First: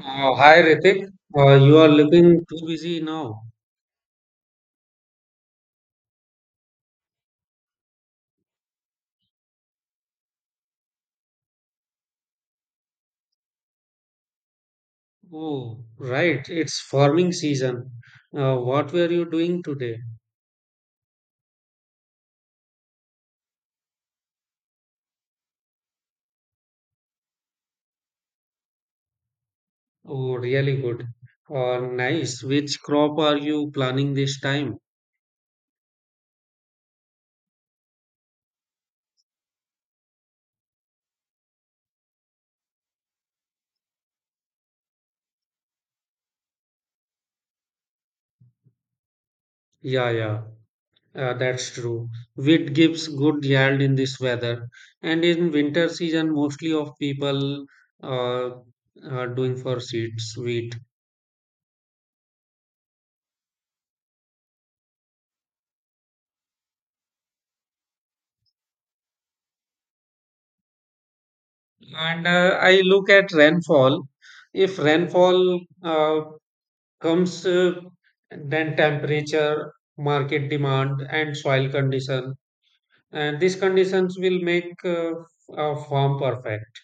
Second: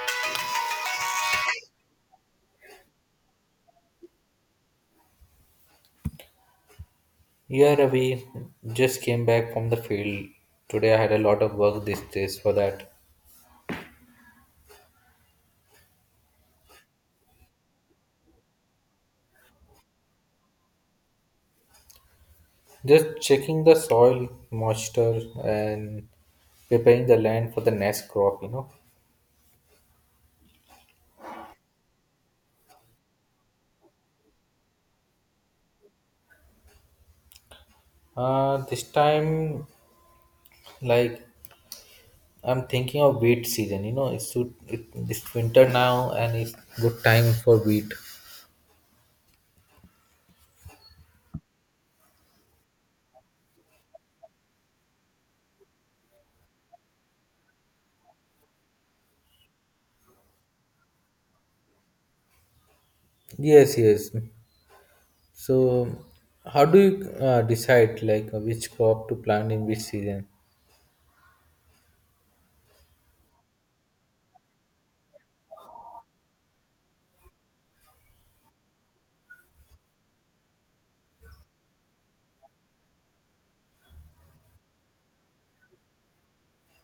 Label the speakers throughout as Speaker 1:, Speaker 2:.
Speaker 1: Hi Ritik, you are looking too busy now.
Speaker 2: Yeah, Ravi, just came back from the field. Today I had a lot of work these days for that.
Speaker 1: Oh, right, it's farming season. What were you doing today?
Speaker 2: Just checking the soil moisture and preparing the land for the next crop, you know.
Speaker 1: Oh, really good. Oh, nice. Which crop are you planning this time?
Speaker 2: This time, like, I'm thinking of wheat season, you know. It's winter now and it's good time for wheat.
Speaker 1: Yeah, yeah, that's true. Wheat gives good yield in this weather, and in winter season, mostly of people uh, are doing for seeds, wheat.
Speaker 2: Yes, yes. So, how do you decide, like, which crop to plant in which season?
Speaker 1: And I look at rainfall. If rainfall comes then temperature, market demand, and soil condition. And these conditions will make a farm perfect.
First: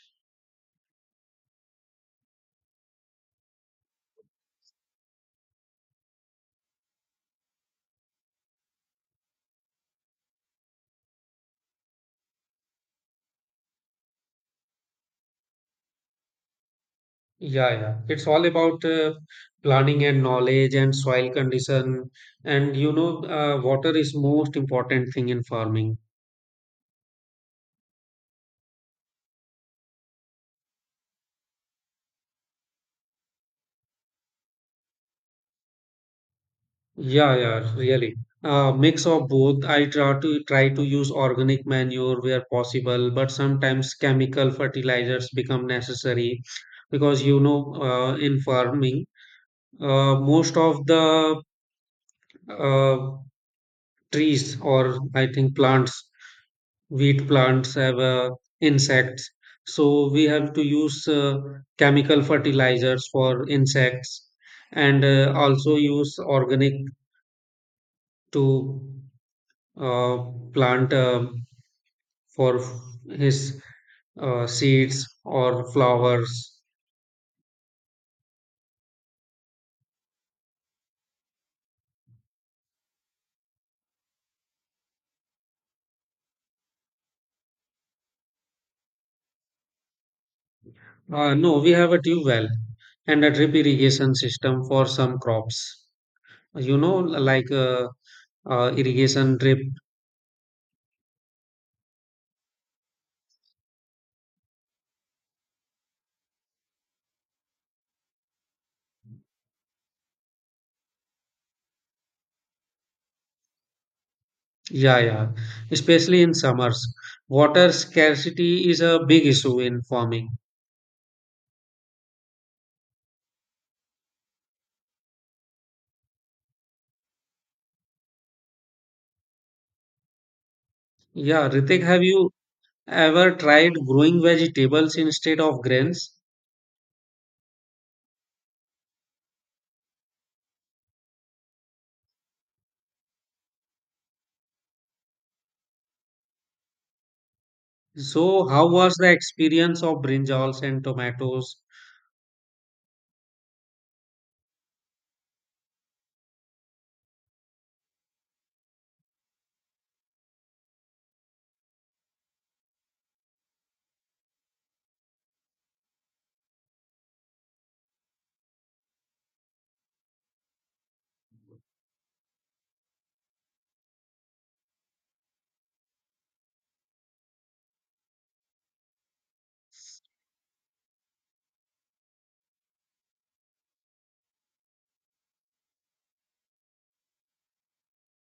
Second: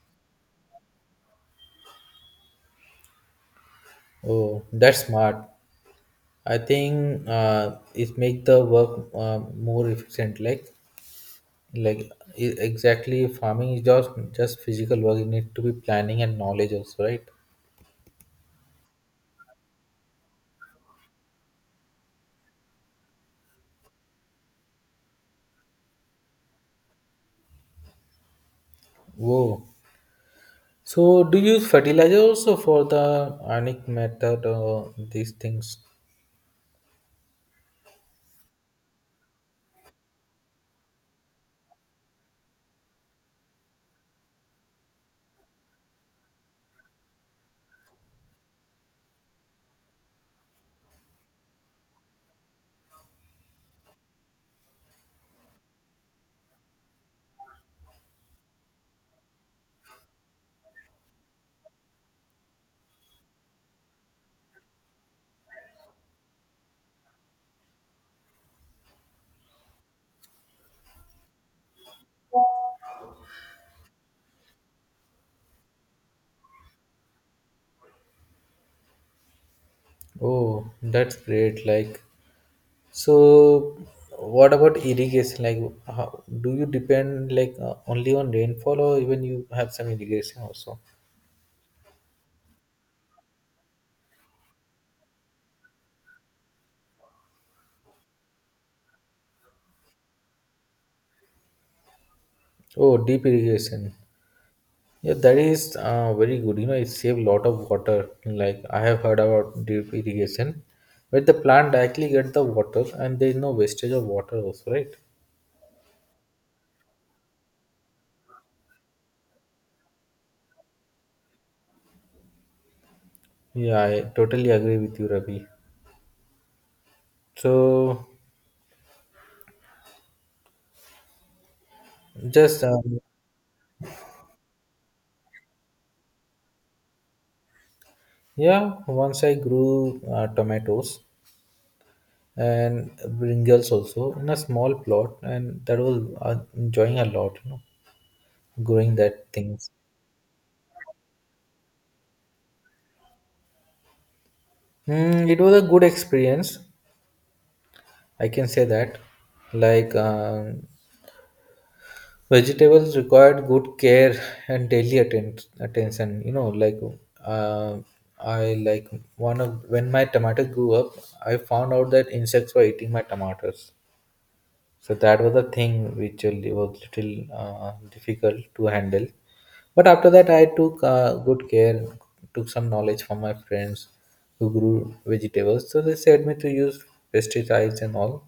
Speaker 2: Oh, that's smart. I think it make the work more efficient. Like exactly, farming is just physical work. You need to be planning and knowledge also, right?
Speaker 1: Yeah, yeah. It's all about planning and knowledge and soil condition. And water is most important thing in farming.
Speaker 2: Whoa. So do you use fertilizer also for the organic method or these things?
Speaker 1: Yeah, yeah, really. Mix of both. I try to use organic manure where possible, but sometimes chemical fertilizers become necessary because in farming, most of the uh, trees or I think plants, wheat plants have insects, so we have to use chemical fertilizers for insects, and also use organic to. uh, Plant for his seeds or flowers.
Speaker 2: Oh, that's great. Like so. What about irrigation? Like, how, do you depend like only on rainfall, or even you have some irrigation also?
Speaker 1: No, we have a tube well and a drip irrigation system for some crops. Like irrigation drip.
Speaker 2: Oh, deep irrigation. Yeah, that is very good. You know, it save lot of water. Like I have heard about drip irrigation, where the plant directly get the water and there is no wastage of water also, right?
Speaker 1: Yeah, yeah. Especially in summers, water scarcity is a big issue in farming.
Speaker 2: Yeah, I totally agree with you, Ravi. So
Speaker 1: Yeah, Ritik, have you
Speaker 2: just
Speaker 1: ever tried growing vegetables instead of grains?
Speaker 2: yeah, once I grew tomatoes and brinjals also in a small plot, and that was enjoying a lot. You know,
Speaker 1: So, how
Speaker 2: growing
Speaker 1: was the
Speaker 2: that things.
Speaker 1: experience of brinjals and tomatoes?
Speaker 2: Mm, it was a good experience. I can say that. Like um Vegetables required good care and daily attention. You know, uh, I like one of when my tomato grew up, I found out that insects were eating my tomatoes. So that was a thing which really was little difficult to handle. But after that, I took good care, took some knowledge from my friends who grew vegetables. So they said me to use pesticides and all.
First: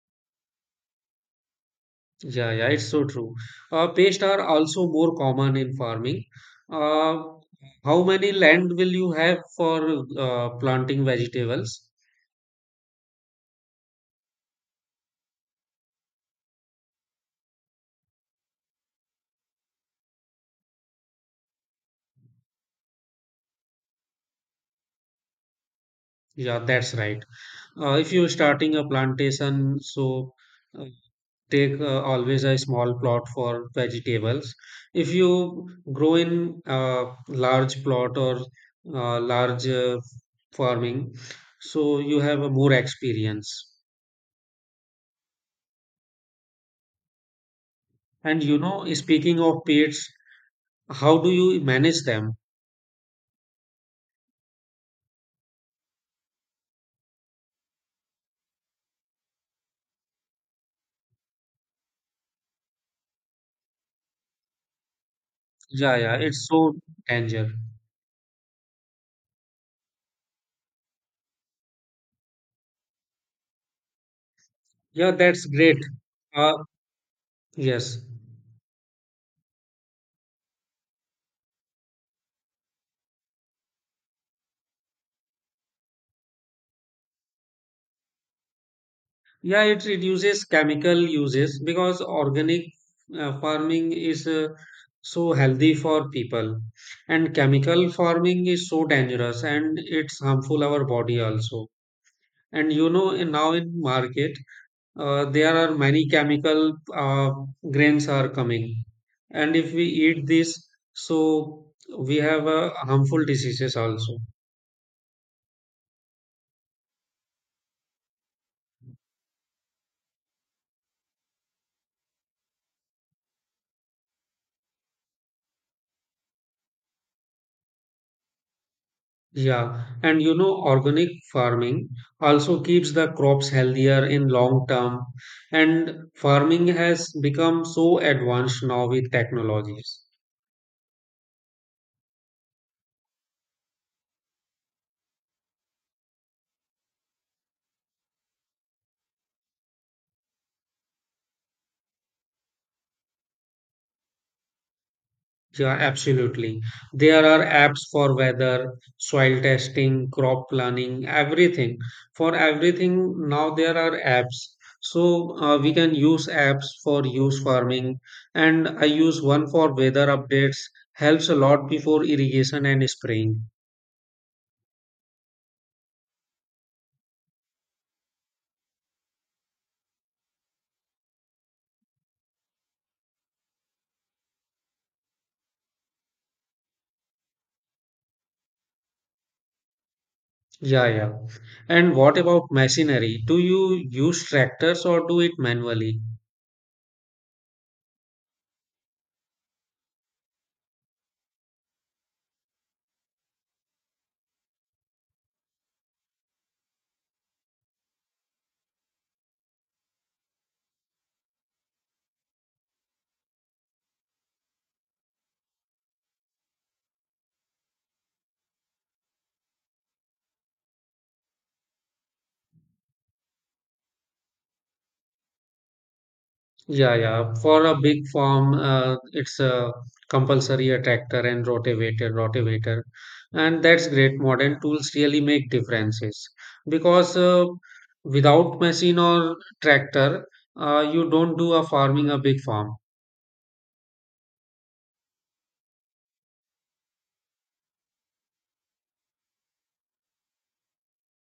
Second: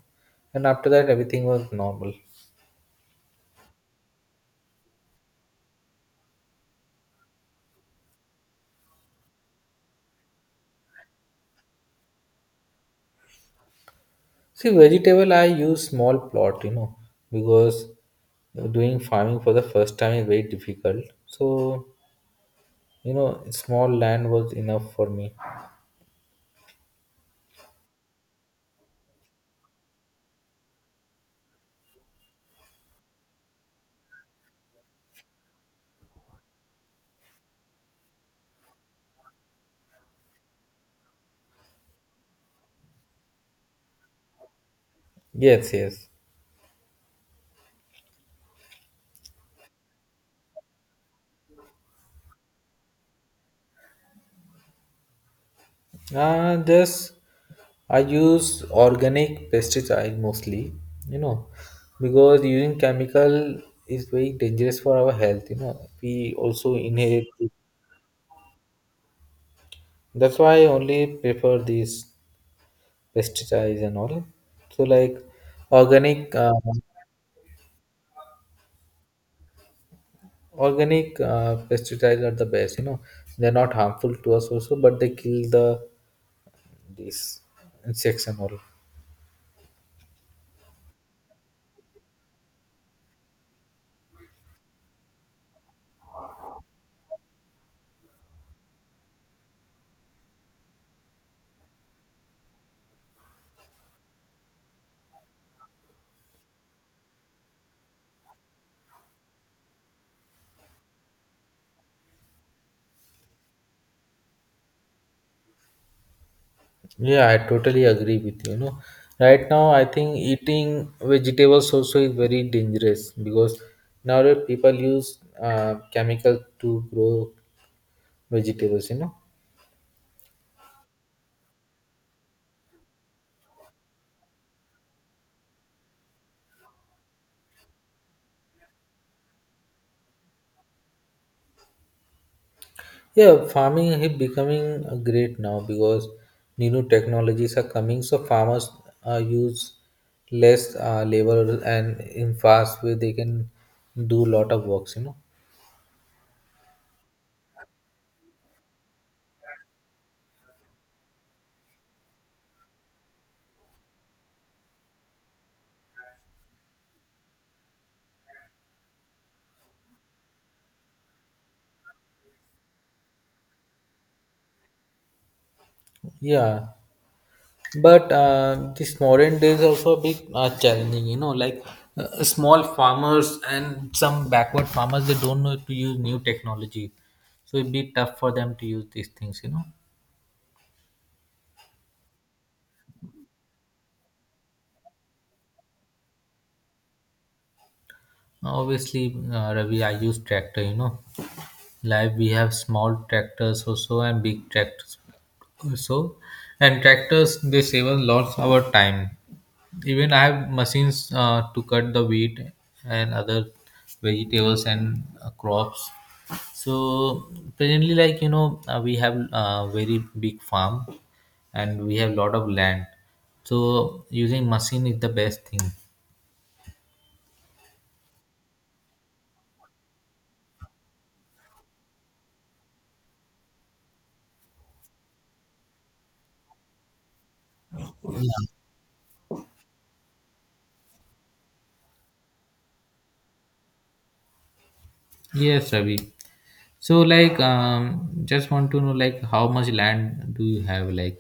Speaker 2: And after that, everything was normal.
Speaker 1: Yeah, yeah, it's so true. Pests are also more common in farming. Uh, how many land will you have for planting vegetables?
Speaker 2: See, vegetable I use small plot, you know, because doing farming for the first time is very difficult. So, you know, small land was enough for me.
Speaker 1: Yeah, that's right. If you're starting a plantation, so uh, take always a small plot for vegetables. If you grow in a large plot or large farming, so you have a more experience.
Speaker 2: Yes, yes.
Speaker 1: And you know, speaking of pests, how do you manage them?
Speaker 2: Just I use organic pesticide mostly, you know, because using chemical is very dangerous for our health, you know.
Speaker 1: Yeah, yeah,
Speaker 2: We
Speaker 1: it's so
Speaker 2: also inherit
Speaker 1: danger.
Speaker 2: it. That's why I only prefer these pesticides and all. So
Speaker 1: Yeah,
Speaker 2: like
Speaker 1: that's great.
Speaker 2: organic
Speaker 1: Uh, yes.
Speaker 2: Pesticides are the best. You know, they're not harmful to us also, but they kill these insects and all.
Speaker 1: Yeah, it reduces chemical uses because organic farming is so healthy for people, and chemical farming is so dangerous and it's harmful our body also. And you know, now in market, there are many chemical grains are coming, and if we eat this, so we have harmful diseases also.
Speaker 2: Yeah, I totally agree with you. You know, right now I think eating vegetables also is very dangerous because nowadays people use chemical to grow vegetables. You know,
Speaker 1: Yeah, and you know organic farming also keeps the crops healthier in long term, and farming has become so advanced now with technologies.
Speaker 2: yeah, farming is becoming great now because new technologies are coming, so farmers use less labor and in fast way they can do lot of works, you know.
Speaker 1: Yeah, absolutely. There are apps for weather, soil testing, crop planning, everything. For everything, now there are apps. So we can use apps for use farming. And I use one for weather updates, helps a lot before irrigation and spraying.
Speaker 2: Yeah, but this modern days also a bit challenging, you know, like small farmers and some backward farmers they don't know to use new technology, so it'd be tough for them to use these things, you know.
Speaker 1: Yeah, yeah. And what about machinery? Do you use tractors or do it manually?
Speaker 2: Obviously, Ravi, I use tractor, you know. Like we have small tractors also and big tractors also, and tractors they save us lots our time. Even I have machines to cut the wheat and other vegetables and crops. So presently, like you know, we have a very big farm and we have lot of land. So using machine is the best thing.
Speaker 1: Yeah, yeah. For a big farm, it's a compulsory a tractor and rotivator, and that's great. Modern tools really make differences because without machine or tractor, you don't do a farming a big farm.
Speaker 2: Yes, Ravi. So like, just want to know like how much land do you have like?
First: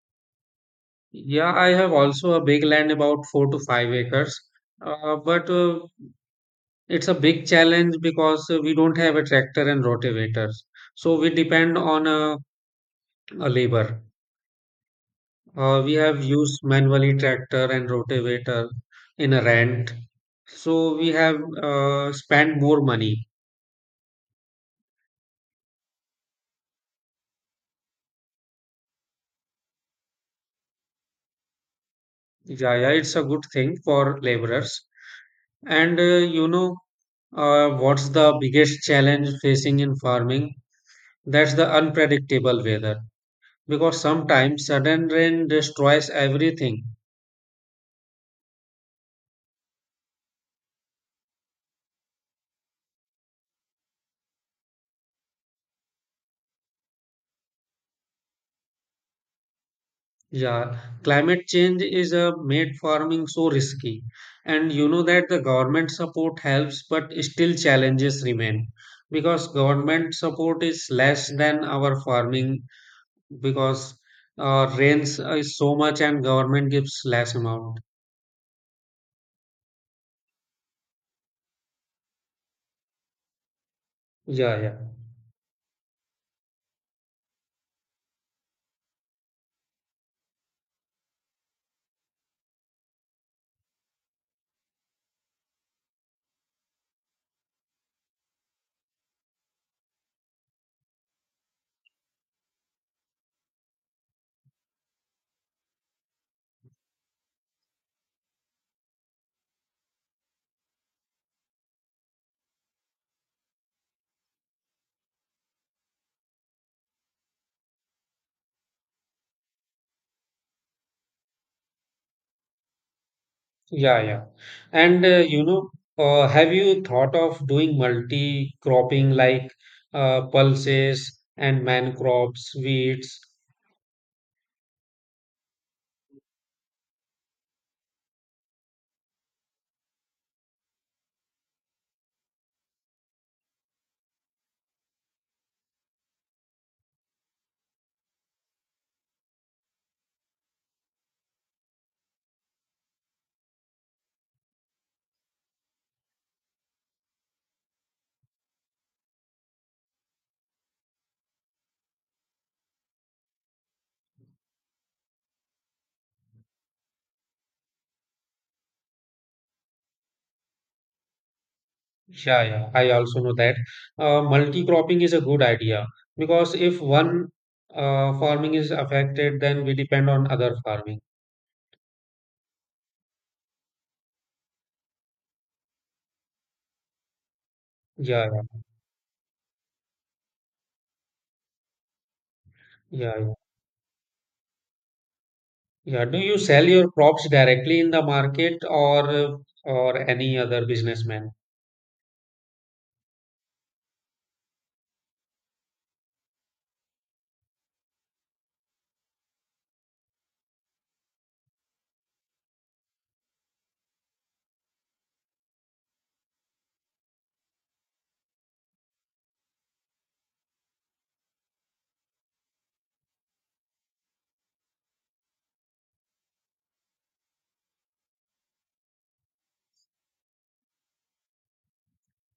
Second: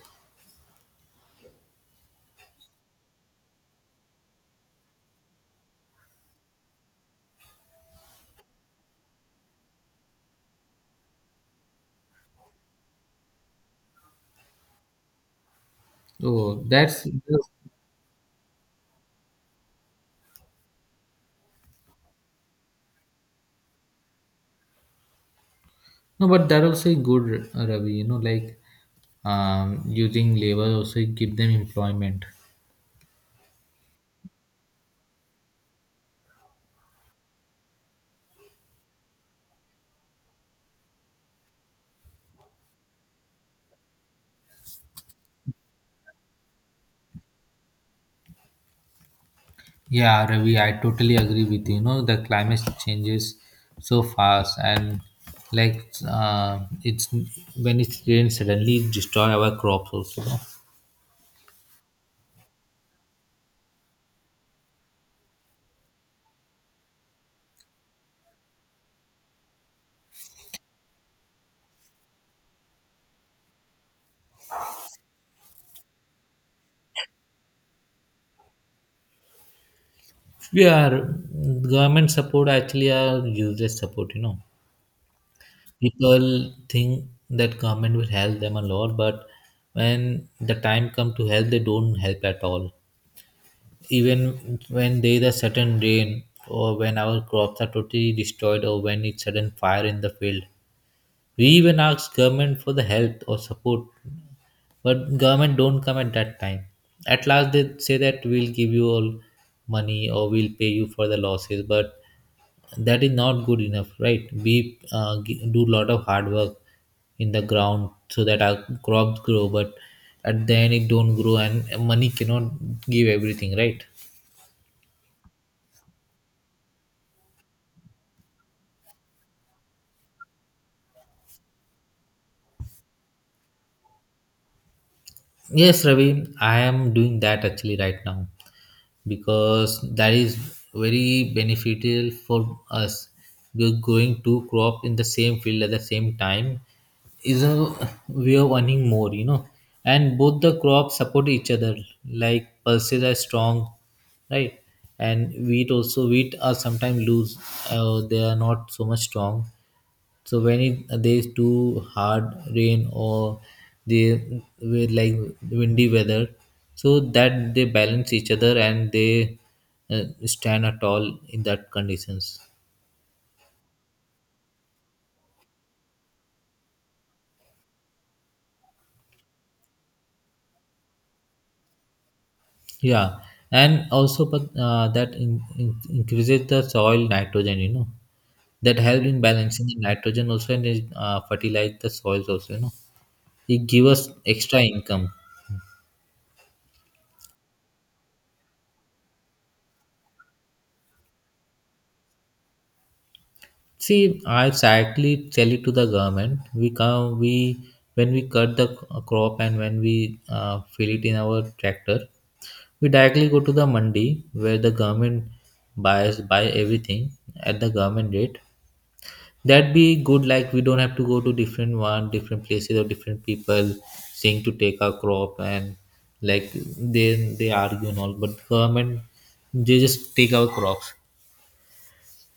Speaker 1: Yeah, I have also a big land about 4 to 5 acres, but it's a big challenge because we don't have a tractor and rotivators, so we depend on a labor. We have used
Speaker 2: Oh, that's
Speaker 1: manually tractor and rotavator in a rent. So we have spent more money.
Speaker 2: no, but that also a good Ravi. You know, using labor also give them employment.
Speaker 1: Yeah, yeah, it's a good thing for laborers. And what's the biggest challenge facing in farming? That's the unpredictable weather. Because sometimes sudden rain destroys everything.
Speaker 2: Yeah, Ravi, I totally agree with you. You know, the climate changes so fast, and like it's when it rains suddenly it destroy our crops also. No?
Speaker 1: Yeah, climate change is made farming so risky. And you know that the government support helps, but still challenges remain because government support is less than our farming because rains is so much and government gives less amount.
Speaker 2: Yeah, government support actually are useless support. You know,
Speaker 1: Yeah, yeah,
Speaker 2: people think that government will help them a lot, but when the time come to help they don't help at all, even when there is a sudden rain or when our crops are totally destroyed or when it's sudden fire in the field, we even ask government for the help or support, but government don't come at that time. At last they say that we'll give you all money or we'll pay you for the losses, but that is not good enough, right? We do a lot of hard work in the ground so that our crops grow, but at the end it don't grow and money cannot give everything, right?
Speaker 1: yeah, yeah. And have you thought of doing multi cropping like pulses and man crops, wheats?
Speaker 2: Yes, Ravi, I am doing that actually right now because that is very beneficial for us. We're growing two crop in the same field at the same time is a way of earning more, you know. And both the crops support each other. Like pulses are strong, right? And wheat also wheat are sometimes loose. They are not so much strong. So when it there is too hard rain or the with like windy weather, so that they balance each other and they stand at all in that conditions.
Speaker 1: Yeah, yeah, I also know that. Multi-cropping is a good idea because if one farming is affected, then we depend on other farming.
Speaker 2: Yeah, and also but that increases the soil nitrogen. You know
Speaker 1: Yeah, yeah,
Speaker 2: that help in balancing the nitrogen also, and it, fertilize the soils also. You know
Speaker 1: yeah, yeah.
Speaker 2: it give us extra income.
Speaker 1: yeah. Do you sell your crops directly in the market or any other businessman?
Speaker 2: See, I exactly tell it to the government. We come, we When we cut the crop and when we fill it in our tractor, we directly go to the mandi where the government buys buy everything at the government rate. That be good. Like we don't have to go to different one, different places or different people saying to take our crop and like they they argue and all. But government they just take our crops.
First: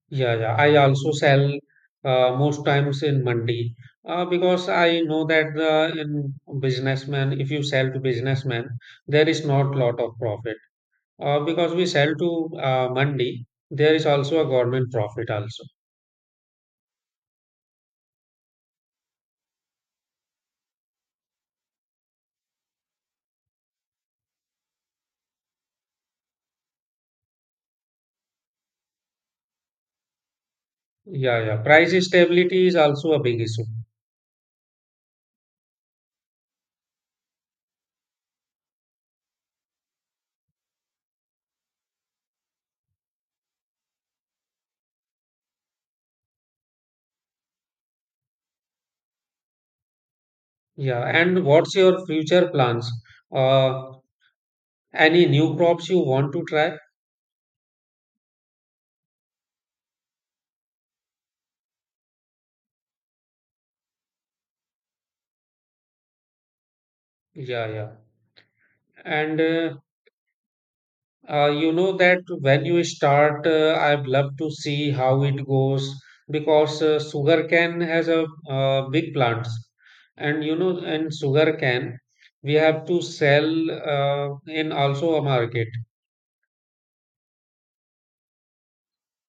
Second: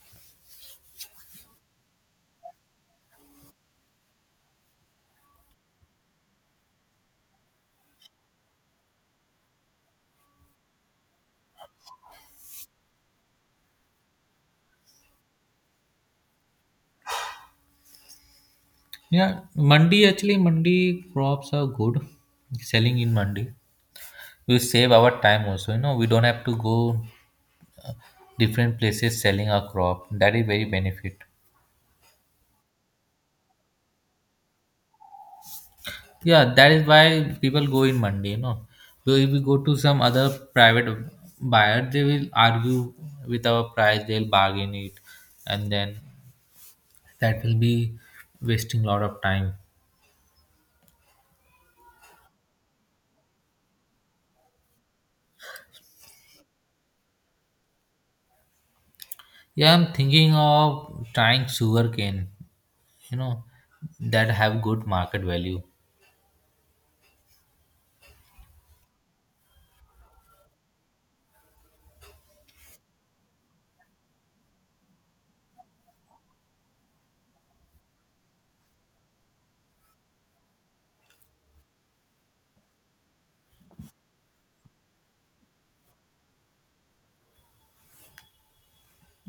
Speaker 1: Yeah, yeah. I also sell most times in mandi because I know that the in businessman, if you sell to businessman, there is not lot of profit. Because we sell to Mandi, there is also a government profit also.
Speaker 2: Yeah, Monday actually Monday crops are good. Selling in Monday. We save our time also. You know, we don't have to go different places selling our crop. That is very benefit.
Speaker 1: Yeah, yeah. Price stability is also a big issue.
Speaker 2: Yeah, that is why people go in Monday. You know, so if we go to some other private buyer, they will argue with our price. They'll bargain it, and then that will be wasting a lot of time.
Speaker 1: Yeah. And what's your future plans? Uh, any new crops you want to try?
Speaker 2: Yeah, I'm thinking of trying sugarcane. You know, that have good market value.
Speaker 1: Yeah, yeah. And you know that when you start, I'd love to see how it goes because sugarcane has a big plants, and you know, in sugarcane we have to sell in also a market.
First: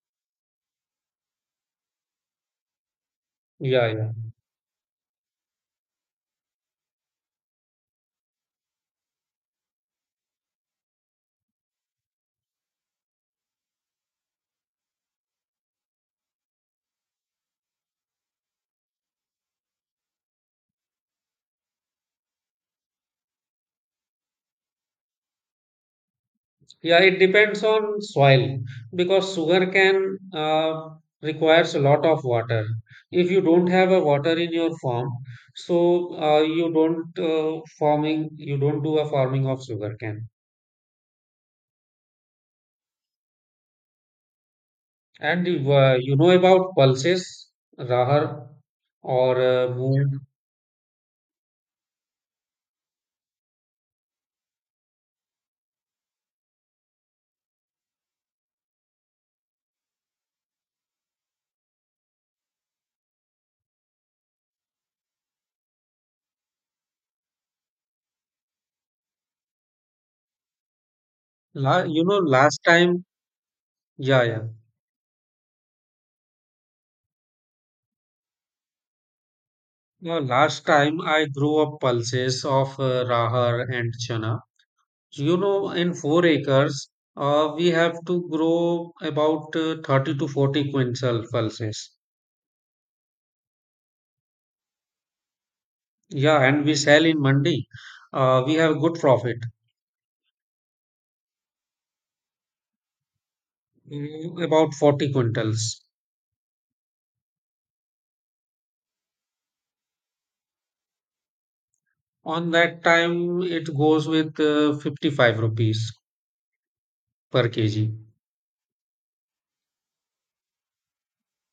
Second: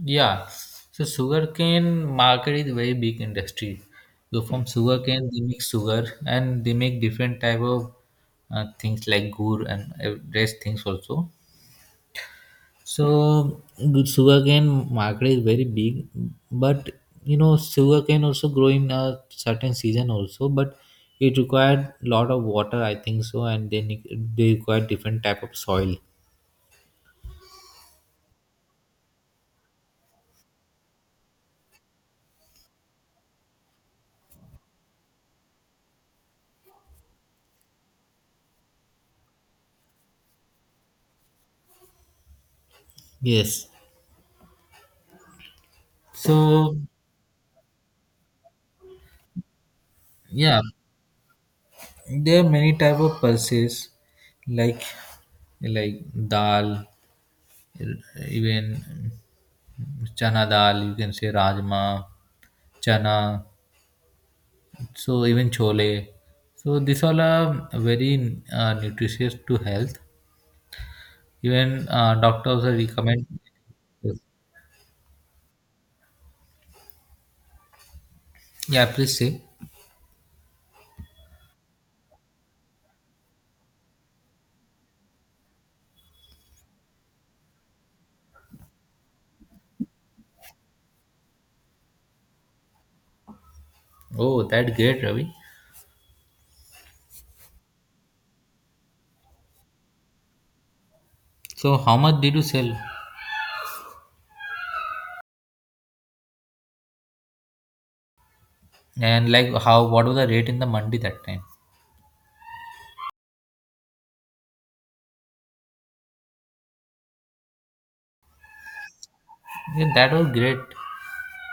Speaker 2: Yeah, so sugarcane market is very big industry.
Speaker 1: Yeah, yeah.
Speaker 2: So from sugarcane they make sugar and they make different type of things like gur and rest things also. So good sugarcane market is very big, but you know sugarcane also grow in a certain season also, but it required lot of water I think so, and they require different type of soil.
Speaker 1: Yeah, it depends on soil because sugarcane requires a lot of water. If you don't have a water in your farm, so you don't farming, you don't do a farming of sugarcane.
Speaker 2: Yes.
Speaker 1: And you know about
Speaker 2: So
Speaker 1: pulses, rahar or moong.
Speaker 2: yeah, there are many type of pulses, like like dal, even chana dal. You can say rajma, chana. So even chole. So these all are very nutritious to health.
Speaker 1: La
Speaker 2: Even
Speaker 1: Last
Speaker 2: doctors are
Speaker 1: time,
Speaker 2: recommend.
Speaker 1: yeah, yeah.
Speaker 2: Yeah, please say.
Speaker 1: No, last time I grew up pulses of rahar and chana. So, in 4 acres, we have to grow about 30 to 40 quintal pulses.
Speaker 2: Oh, that great, Ravi.
Speaker 1: Yeah, and we sell in Mandi. We have good profit,
Speaker 2: So how much did you sell?
Speaker 1: about 40 quintals.
Speaker 2: And like how? What was the rate in the mandi that time?
Speaker 1: On that time, it goes with 55 rupees per kg.
Speaker 2: Yeah, that was great.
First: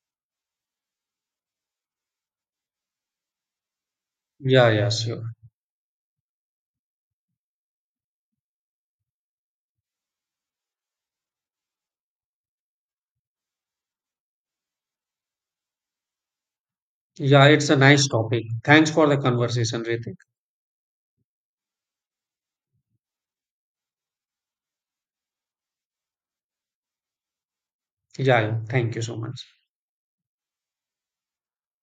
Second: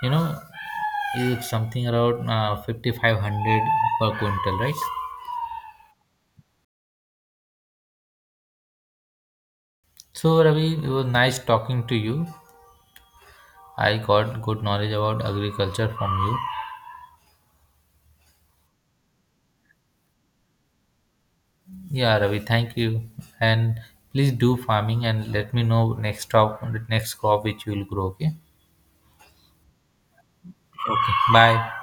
Speaker 2: You know, it's something around 5500 per quintal,
Speaker 1: Yeah,
Speaker 2: right?
Speaker 1: yeah, sure.
Speaker 2: So, Ravi, it was nice talking to you. I got good knowledge about agriculture from you.
Speaker 1: Yeah, it's a nice topic. Thanks for the conversation, Ritik.
Speaker 2: Yeah, Ravi, thank you. And please do farming and let me know next crop which you will grow. Okay.
Speaker 1: Yeah, yeah, thank you so much.
Speaker 2: Okay. Bye.